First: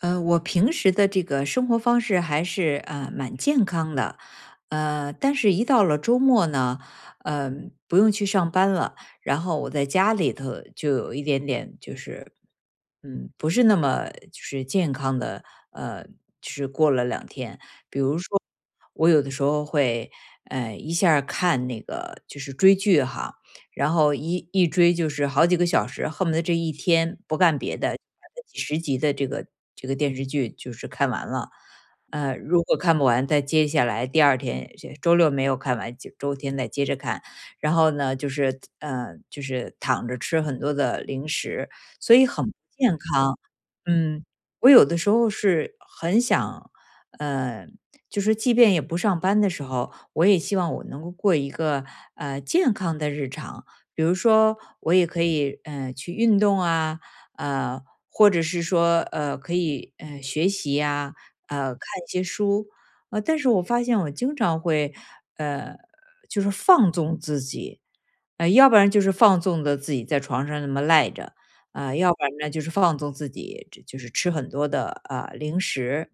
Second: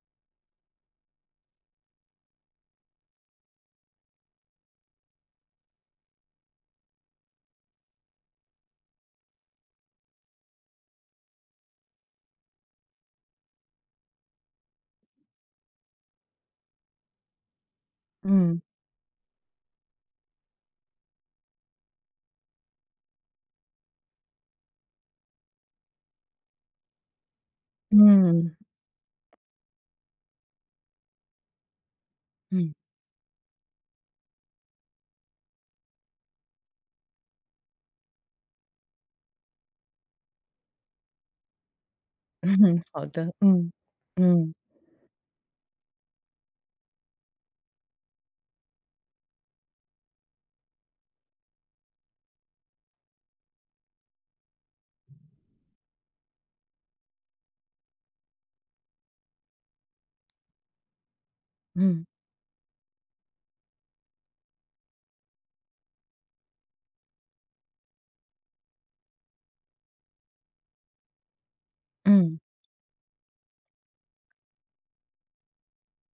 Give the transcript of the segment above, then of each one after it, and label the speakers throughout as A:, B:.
A: 我平时的这个生活方式还是蛮健康的，但是一到了周末呢，呃，不用去上班了，然后我在家里头就有一点点就是，不是那么就是健康的，呃，就是过了2天，
B: 嗯
A: 我有的时候会，一下儿看那个就是追剧哈，然后一追就是好几个小时，恨不得这一天不干别的，把这
B: 嗯
A: 几十集的这个电视剧就是看完了。
B: 嗯，
A: 如
B: 嗯，
A: 果看不完，再接下来第二天，这周六没有看完，就周天再接着看。然后呢，就是躺着吃很多的零食，所以很不 健
B: 好的，
A: 康。嗯，
B: 嗯
A: 我有的时候是很想，呃，就是即便也不上班的时候，我也希望我能够过一个健康的日常。比如说，我也可以去运动啊，呃，或者是说可以学习呀、看
B: 嗯
A: 一些书。但是我发现我经常会呃就是放纵自己，要不然就是放纵的自己在床上那么赖着，啊，要不然
B: 嗯
A: 呢就是放纵自己，这就是吃很多的零食。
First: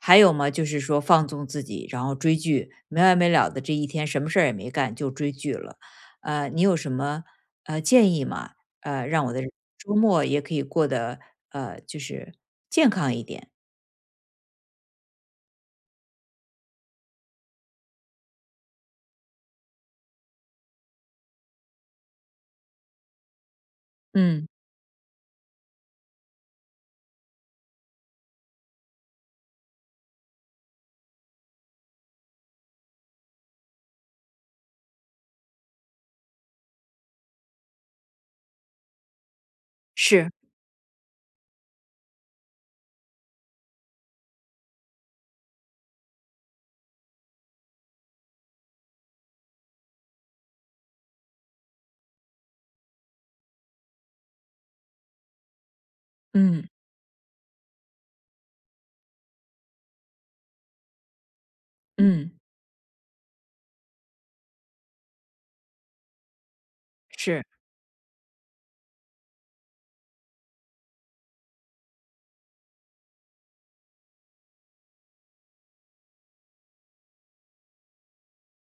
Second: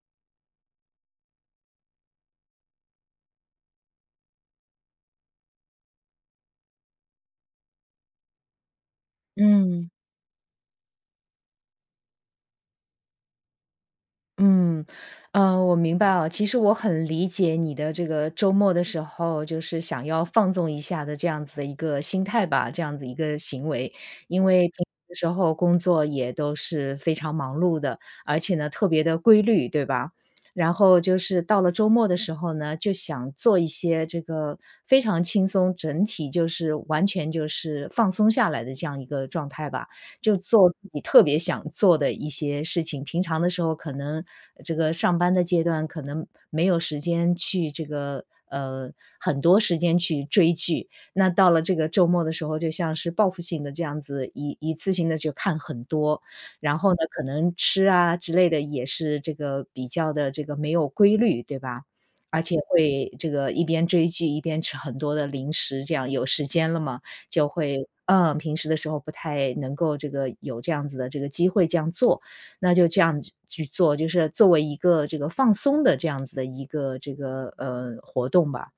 A: 还有嘛，就是说放纵自己，然后追剧，没完没了的这一天什么事儿也没干就追剧了。你有什么建议吗？让我的
B: 嗯。
A: 周末也可以过得就是健康一点。
B: 嗯，我明白了。其实我很理解你的这个周末的时候，就是想要放纵一下的这样子的一个心态吧，这样子一个行为。因
A: 嗯，
B: 为平时的时候工作也都是非常忙碌的，而且呢特别的规律，对吧？然后就是到了周末的时候呢，就想做一些这个非常轻松，整体就是完全就是放松下来的这样一个状态吧。
A: 是。
B: 就做自己特别想做的一些事情。平常的时候可能这个上班的阶段可能没有时间去这个很多时间去追剧，那到了这个周末的时候，就像是报复性的这样子一次性的就看很多。
A: 嗯
B: 然后呢，可能吃啊之类的也是这个比较的这个没有规律，对吧？
A: 嗯，
B: 而且会这个一边追剧一边吃很多的零食，这样有时间了嘛，
A: 是。
B: 就会嗯，平时的时候不太能够这个有这样子的这个机会这样做，那就这样子去做，就是作为一个这个放松的这样子的一个这个活动吧。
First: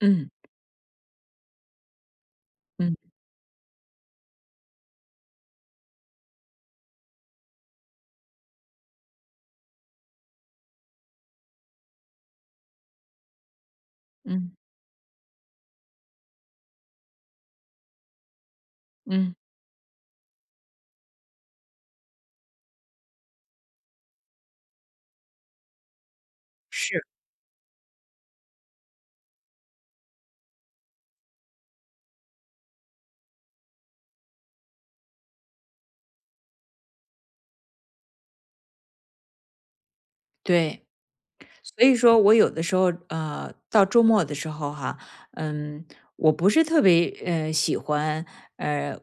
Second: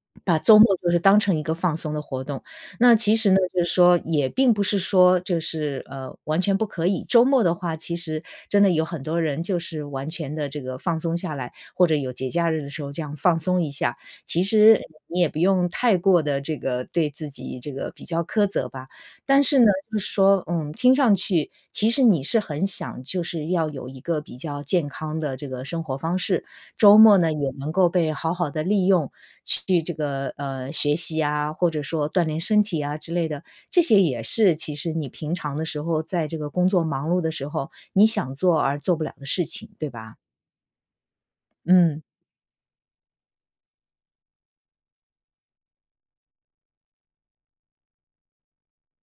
A: 嗯
B: 把周末就是当成一个放松的活动。那
A: 嗯
B: 其实呢，就是说也并不是说就是完全不可以。周末的话，其实真的有很多人就是完全的这个放松下来，或者有节假日的时候这样放松一下。其
A: 嗯
B: 实你也不用太过的这个对自己这个比较苛责吧。
A: 嗯，
B: 但是呢，就是说，嗯，听上去其实你是很想就是要有一个比较健康的这个生活方式，周
A: 是。
B: 末呢，也能够被好好的利用，去这个，学习啊，或者说锻炼身体啊之类的。这些也是其实你平常的时候，在这个工作忙碌的时候，你想做而做不了的事情，对吧？
A: 对。所以
B: 嗯，
A: 说我有的时候，到周末的时候哈，嗯，我不是特别喜欢呃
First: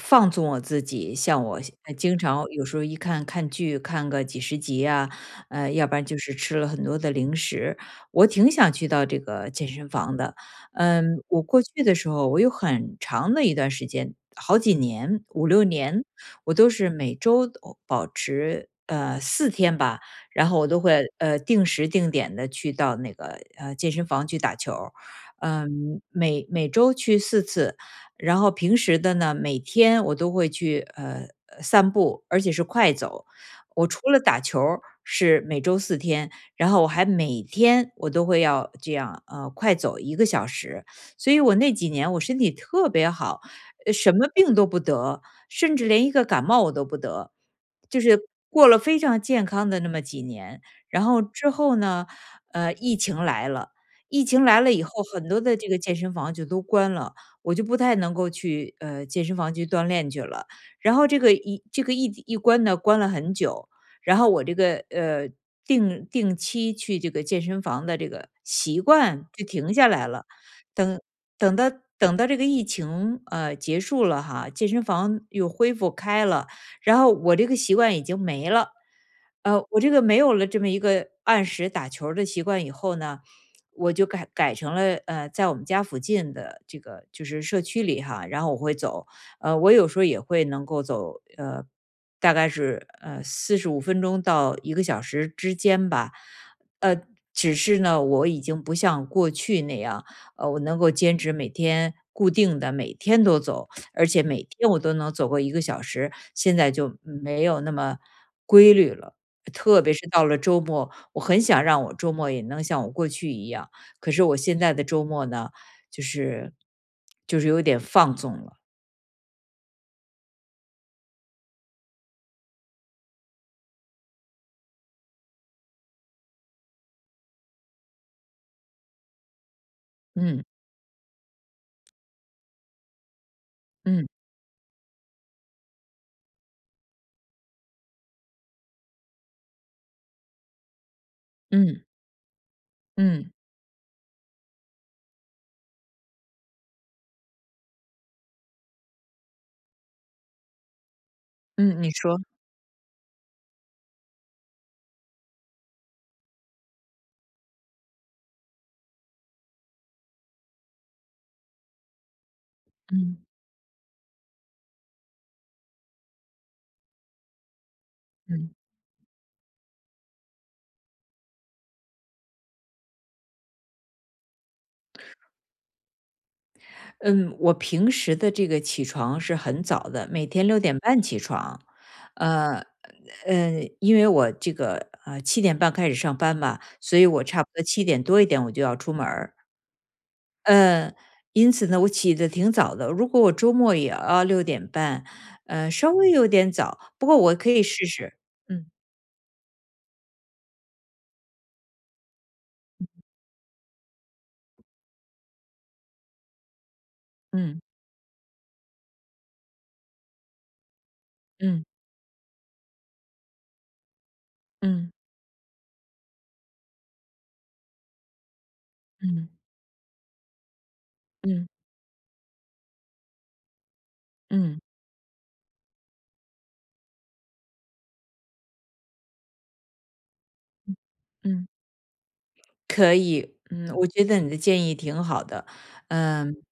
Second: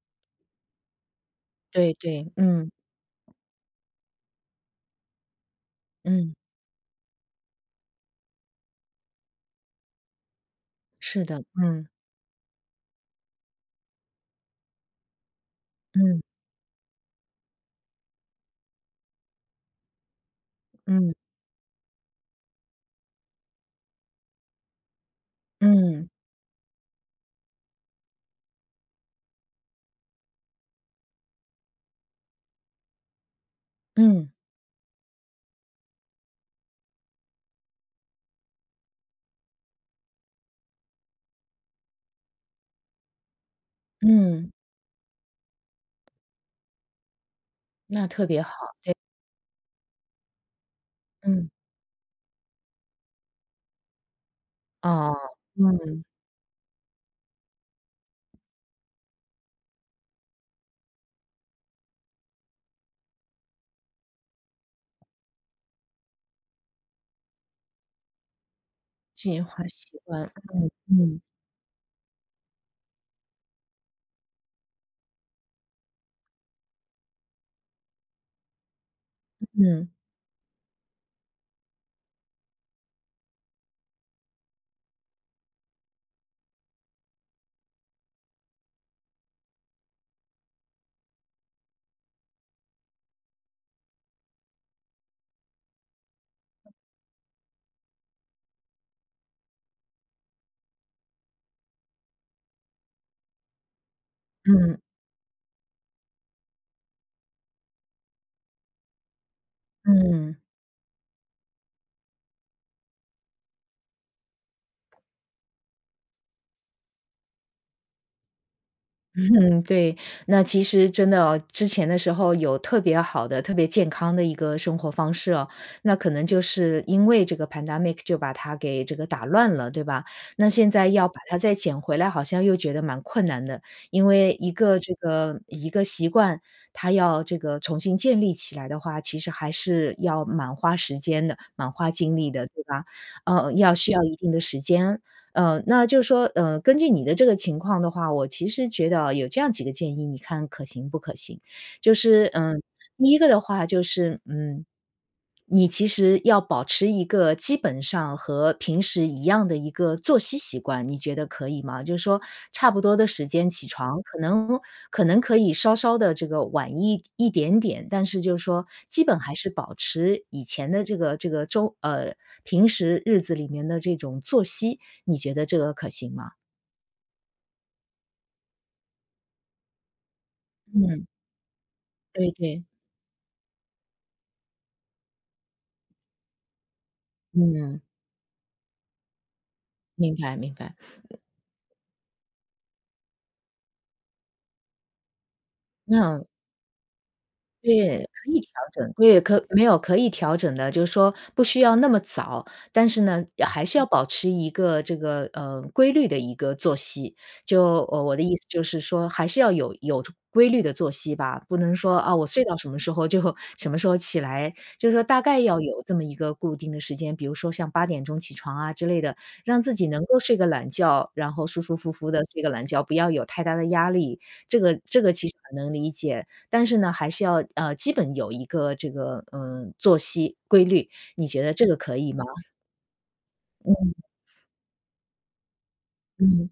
A: 放纵我自己，像我
B: 对
A: 经
B: 对，
A: 常有
B: 嗯，
A: 时候一看看剧看个几十集啊，要不然就
B: 嗯，
A: 是吃了很多的零食，我挺想去到这个健身房的。嗯，
B: 是
A: 我
B: 的，
A: 过去
B: 嗯，
A: 的时候，我有很长的一段时间，好几年，五六年，
B: 嗯，
A: 我都是每周都保持四天吧。然后我都会
B: 嗯，
A: 定时定点的去到那个健身房去打球儿。嗯，
B: 嗯，
A: 每周去4次，然后平时的呢，每天我都会去散步，而且是快走。我除了
B: 嗯，
A: 打球儿是每周四天，然后我还每天我都会要这样快走一个小时，所以我那几年我身体特别好，什么
B: 嗯，
A: 病都不得，甚至连一个感冒我都不得，就
B: 那
A: 是
B: 特别好，
A: 过了非常健康的那么几年。然后之
B: 嗯，
A: 后呢，疫情来了，疫情来了以后，
B: 哦，
A: 很多的这个健
B: 嗯，
A: 身房就都关了，我就不太能够去健身房去锻炼去了。然后这个一关呢，关了很久。然后我这个定期去这个健身房的这个习惯
B: 计
A: 就
B: 划
A: 停下
B: 习
A: 来了。
B: 惯，
A: 等
B: 嗯，
A: 等到等到这个疫情结束了哈，健身房又恢复开了，然后我这个习惯已经没了。我
B: 嗯，
A: 这个没有了这么一个按时打球儿的习惯以后呢，我就改成了在我们家附近的这个就是社区里哈，然后我会走，我有时候也会能够走，大概是45分钟到一个小时之间吧。呃，只是呢，我已经不像过去那样，我能够坚持每天固定的每天都走，而且每天
B: 嗯，
A: 我都能走过一个小时，现在就没有那么规律了。特别是到
B: 嗯。
A: 了周末，我很想让我周末也能像我过去一样，可是我现在的周末呢，就是就是有点放纵了。
B: 嗯，对，那其实真的哦，之前的时候有特别好的、特别健康的一个生活方式哦，那可能就是因为这个 pandemic 就把它给这个打乱了，对吧？
A: 嗯
B: 那现在要把它再捡回来，好像又觉得蛮困难的，因
A: 嗯
B: 为一个这个一个习惯，它要这个重新建立起来的话，其实还是要蛮花时间的，蛮
A: 嗯
B: 花精力的，对吧？
A: 嗯
B: 要需要一定的时间，那就是说，根据你的这个情况的话，我其实觉得有这样几个建议，你看可行不可行？
A: 嗯，你
B: 就
A: 说。
B: 是，嗯，第一个的话就是，嗯，你其实要保持一个基本上和平时一样的一个作息习惯，你觉得可以吗？就是说差不多的
A: 嗯
B: 时间起床，可能可以稍稍的这个晚一点点，但是就是
A: 嗯
B: 说基本还是保持以前的这个平时日子里面的这种作息。你觉得这个可行吗？
A: 嗯，我平时的这个起床是很早的，每天六点半
B: 嗯，
A: 起床。
B: 对对，
A: 呃嗯，因为我这个7点半开始上班嘛，所以我差不多
B: 嗯，
A: 7点多一点我就要出门儿。
B: 明白明白。
A: 嗯，因此呢，我起得挺早的，如果我周末也要六点半，稍微
B: 那
A: 有点早，不过我可以试
B: 对，
A: 试。
B: 可以调
A: 嗯。
B: 整，对，可没有可以调整的，就是说不需要那么早，但是呢，还是要保持一个这个，规律的一个作息。
A: 嗯
B: 我的意思就是说还是要有规律的作息吧，不
A: 嗯
B: 能说，啊，我睡到什么时候就 什么时候起来，就
A: 嗯
B: 是说大概要有这么一个固定的时间，比如说像八点钟起床啊之类的，
A: 嗯
B: 让自己能够睡个懒觉，然后
A: 嗯
B: 舒舒服服的睡个懒觉，不要有太大的压力，
A: 嗯
B: 这个其实很能理解。但是呢，还是要基本有一个这个，嗯，作息规律，你觉
A: 嗯。
B: 得这个可以吗？
A: 可以，嗯，我
B: 嗯
A: 觉得你的建议挺好的。嗯，
B: 嗯。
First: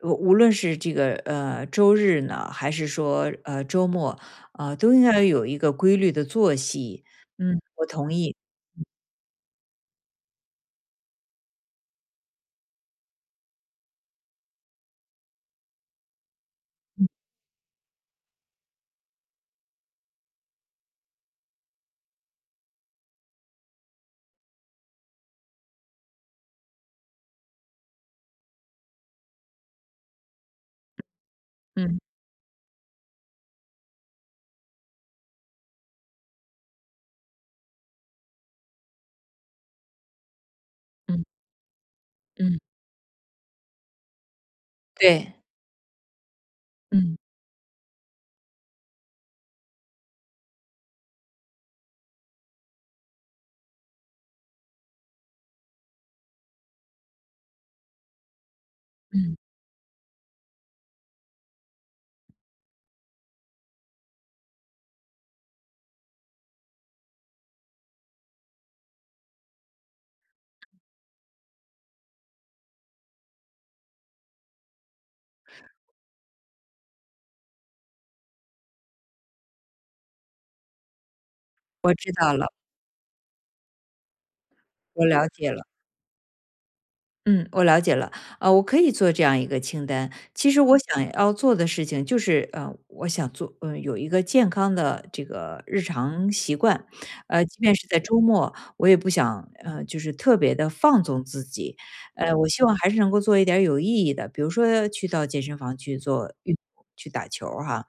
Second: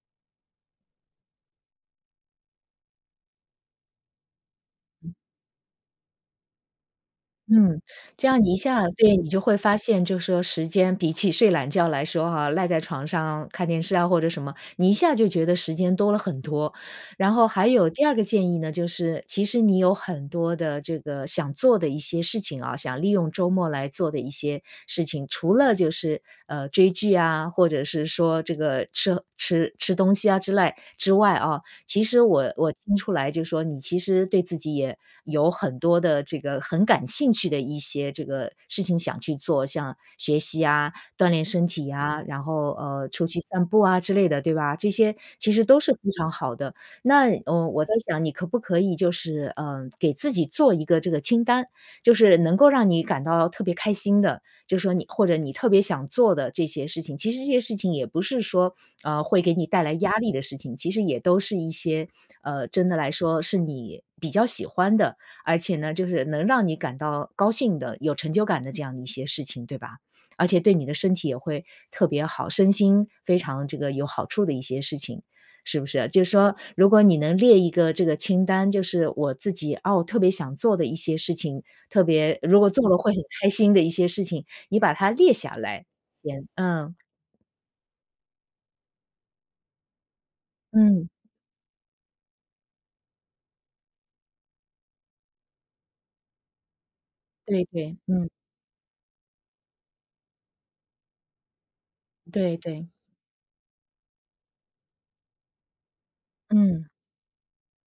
A: 我无论是这个，周日呢，还是说，周末，都应该有一个规律的作息。嗯，
B: 嗯，
A: 我同
B: 这
A: 意。
B: 样你一下对，你就会发现就说时间比起睡懒觉来说哈，赖在床上看电视啊或者什么，你一下就觉得时间多了很多。然后还有第二个建议呢，就是其实你有很多的这个想做的一些事情啊，想利用周末来做的一些事情，除了就是追剧啊，或者是说这个吃东西啊之类之外啊，
A: 嗯
B: 其实我听出来就是说，你其实对自己也有很多的这个很感兴趣的一些这个事情想去做，像学习啊、锻
A: 嗯
B: 炼身体呀、然
A: 嗯。
B: 后出去散步啊之类的，对吧？这些
A: 对。
B: 其实都是非常好的。
A: 嗯
B: 那我在想，你可不可以就是给自己做一个这个清单，就是能够让你感到特别开心的，就说你或者你特别想做的这些事情，其实这些事情也不是说，
A: 嗯。
B: 会给你带来压力的事情，其实也都是一些，真的来说是你比较喜欢的，而且呢，就是能让你感到高兴的、有成就感的这样的一些事情，对吧？而且对你的身体也会特别好，身心非常这个有好处的一些事情，是不是？就是说，如果你能列一个这个清单，就是我自己哦特别想做的一些事情，
A: 我
B: 特
A: 知道
B: 别
A: 了，
B: 如果做了会很开心的一些事情，你把
A: 我
B: 它
A: 了
B: 列
A: 解
B: 下
A: 了。
B: 来先，嗯，
A: 嗯，我了解了。我可以做这样一个清单。其实我
B: 嗯，
A: 想要做的事情就是，我想做有一个健康的这个日常习惯。即
B: 对
A: 便是
B: 对，
A: 在周
B: 嗯，
A: 末，我也不想，就是特别的放纵自己。我
B: 对
A: 希望
B: 对，
A: 还是能够做一点儿有意义的，比如说去到健身房去做运动，
B: 嗯，
A: 去打球儿哈。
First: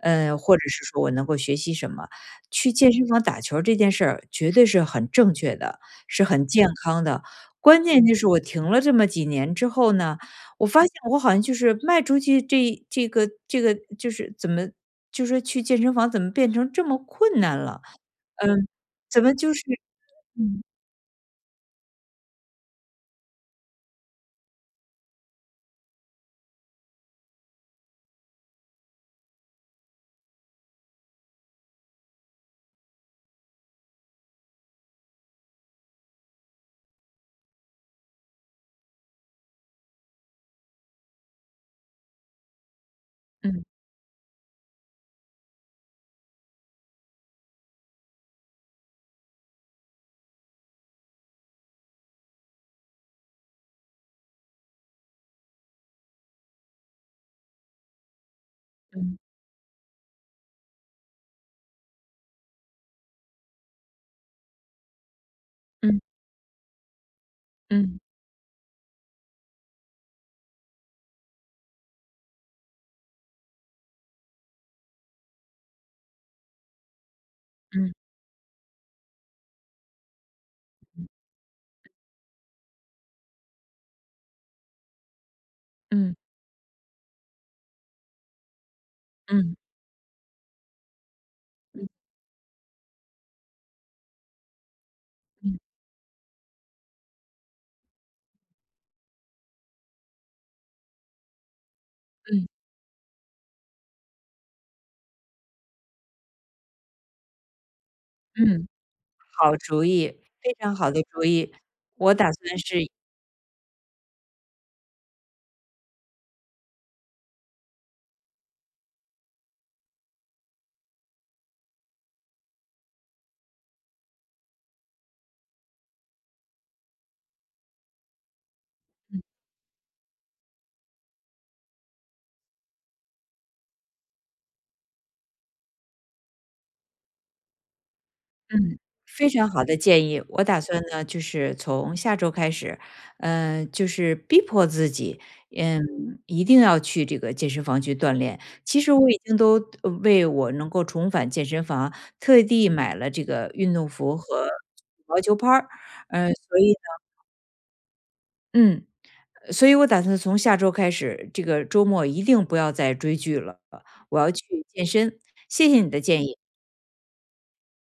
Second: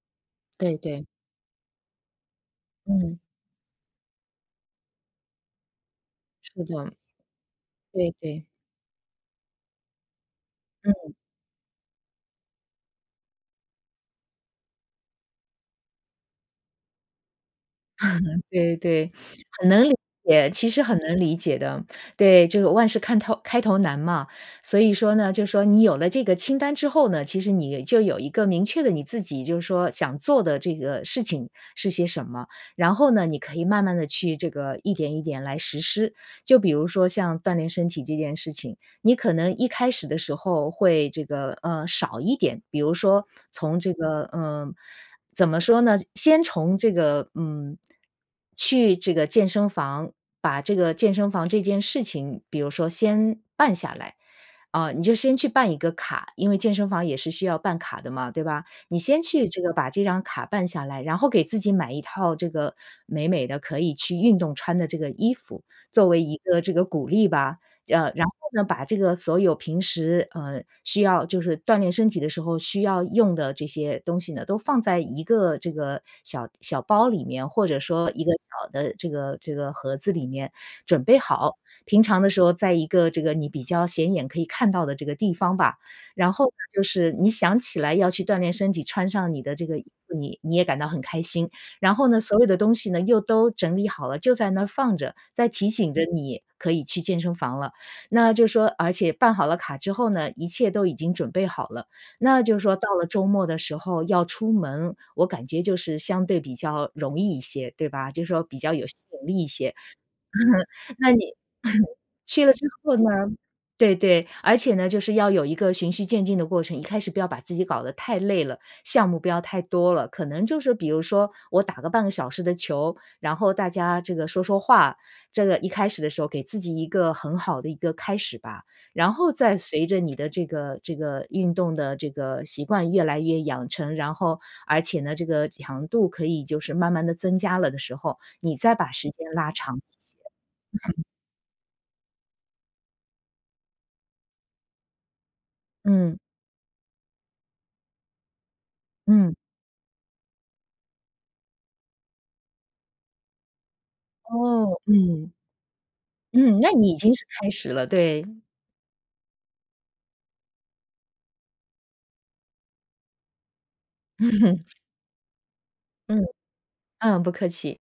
A: 或者
B: 对
A: 是说
B: 对，
A: 我能够学习什么。去健身
B: 嗯，
A: 房打球儿这件事儿绝对是很正确的，是很
B: 是
A: 健
B: 的，
A: 康的。关键
B: 对
A: 就是我
B: 对，
A: 停了这么几年之后呢，我发现
B: 嗯，
A: 我好像就是迈出去这个就是怎么就是去健身房怎么变成这么困难了？嗯，
B: 对对，
A: 怎么就是。
B: 很能理解，
A: 嗯
B: 其实很能理解的。对，就是万事看头开头难嘛，所以说呢，就是说你有了这个清单之后呢，其实你就有一个明确的你自己就是说想做的这个事情是些什么，然后呢，你可以慢慢的去这个一点一点来实施。就比如说像锻炼身体这件事情，你可能一开始的时候会这个，少一点，比如说
A: 嗯
B: 从这个，呃怎么说呢？先从这个，嗯，去这个健身房，把这个健身房这件事情，比如说先办下来。啊，你就先去办一个卡，因为健身房也是需要办卡的嘛，对吧？你
A: 嗯
B: 先去这个把这张卡办下来，然后给自己买一套这个美美的可以去运动穿的这个衣服，
A: 嗯
B: 作为一个这个鼓励吧。
A: 嗯
B: 然后呢，把这个所有平时，需要就是锻炼身体的时候需要用的这些东西呢，都放在一个这个小小包里面，或者
A: 嗯
B: 说一个小的这个盒子里面准
A: 嗯
B: 备好。平常的时候，在一个这个你比较显眼可以看到的这个地方吧。
A: 嗯
B: 然后呢，就是你想起来要去锻炼身体，穿上你的
A: 嗯
B: 这个衣服，你也感到很开心。然后呢，所有的东西呢，又都整理好了，就在那儿放着，在
A: 嗯
B: 提醒着你可以去健身房了。那就是说而且办好了卡之后呢，一切都已经准备好了。那
A: 嗯
B: 就是说到了周末的时候要出门，我感觉就是相对比较容易一些，对吧？就是说比
A: 嗯。
B: 较有吸引力一
A: 好
B: 些。
A: 主意，非常好的
B: 那
A: 主
B: 你
A: 意。我打
B: 去了
A: 算
B: 之
A: 是。
B: 后呢对对，而且呢，就是要有一个循序渐进的过程，一开始不要把自己搞得太累了，项目不要太多了，可能就是比如说我打个半个小时的球，然后大家这个说说话，这个一开始的时候给自己一个很好的一个开始吧。然后再随着你的这个这个运动的这个习惯越来越养成，然后而且呢，这个强度可以就是慢慢的增加了的时候，你再
A: 嗯，
B: 把时
A: 非
B: 间
A: 常
B: 拉
A: 好
B: 长
A: 的
B: 一
A: 建
B: 些，
A: 议。我打算呢，就是从下周开始，嗯，就是逼迫自己，嗯，
B: 嗯。
A: 一定要去这个健身房去锻炼。其实我已
B: 嗯，
A: 经都为我能够重返健身房，特地买了这个运动服和羽
B: 哦，
A: 毛
B: 嗯，
A: 球拍儿，
B: 嗯，
A: 所
B: 那
A: 以
B: 你已
A: 呢，
B: 经是开始了，对，
A: 嗯，所以我打算从下周开始，这个周末一定不要再追剧了，我要去健 身。谢谢你的建
B: 嗯，
A: 议。
B: 嗯，不客气。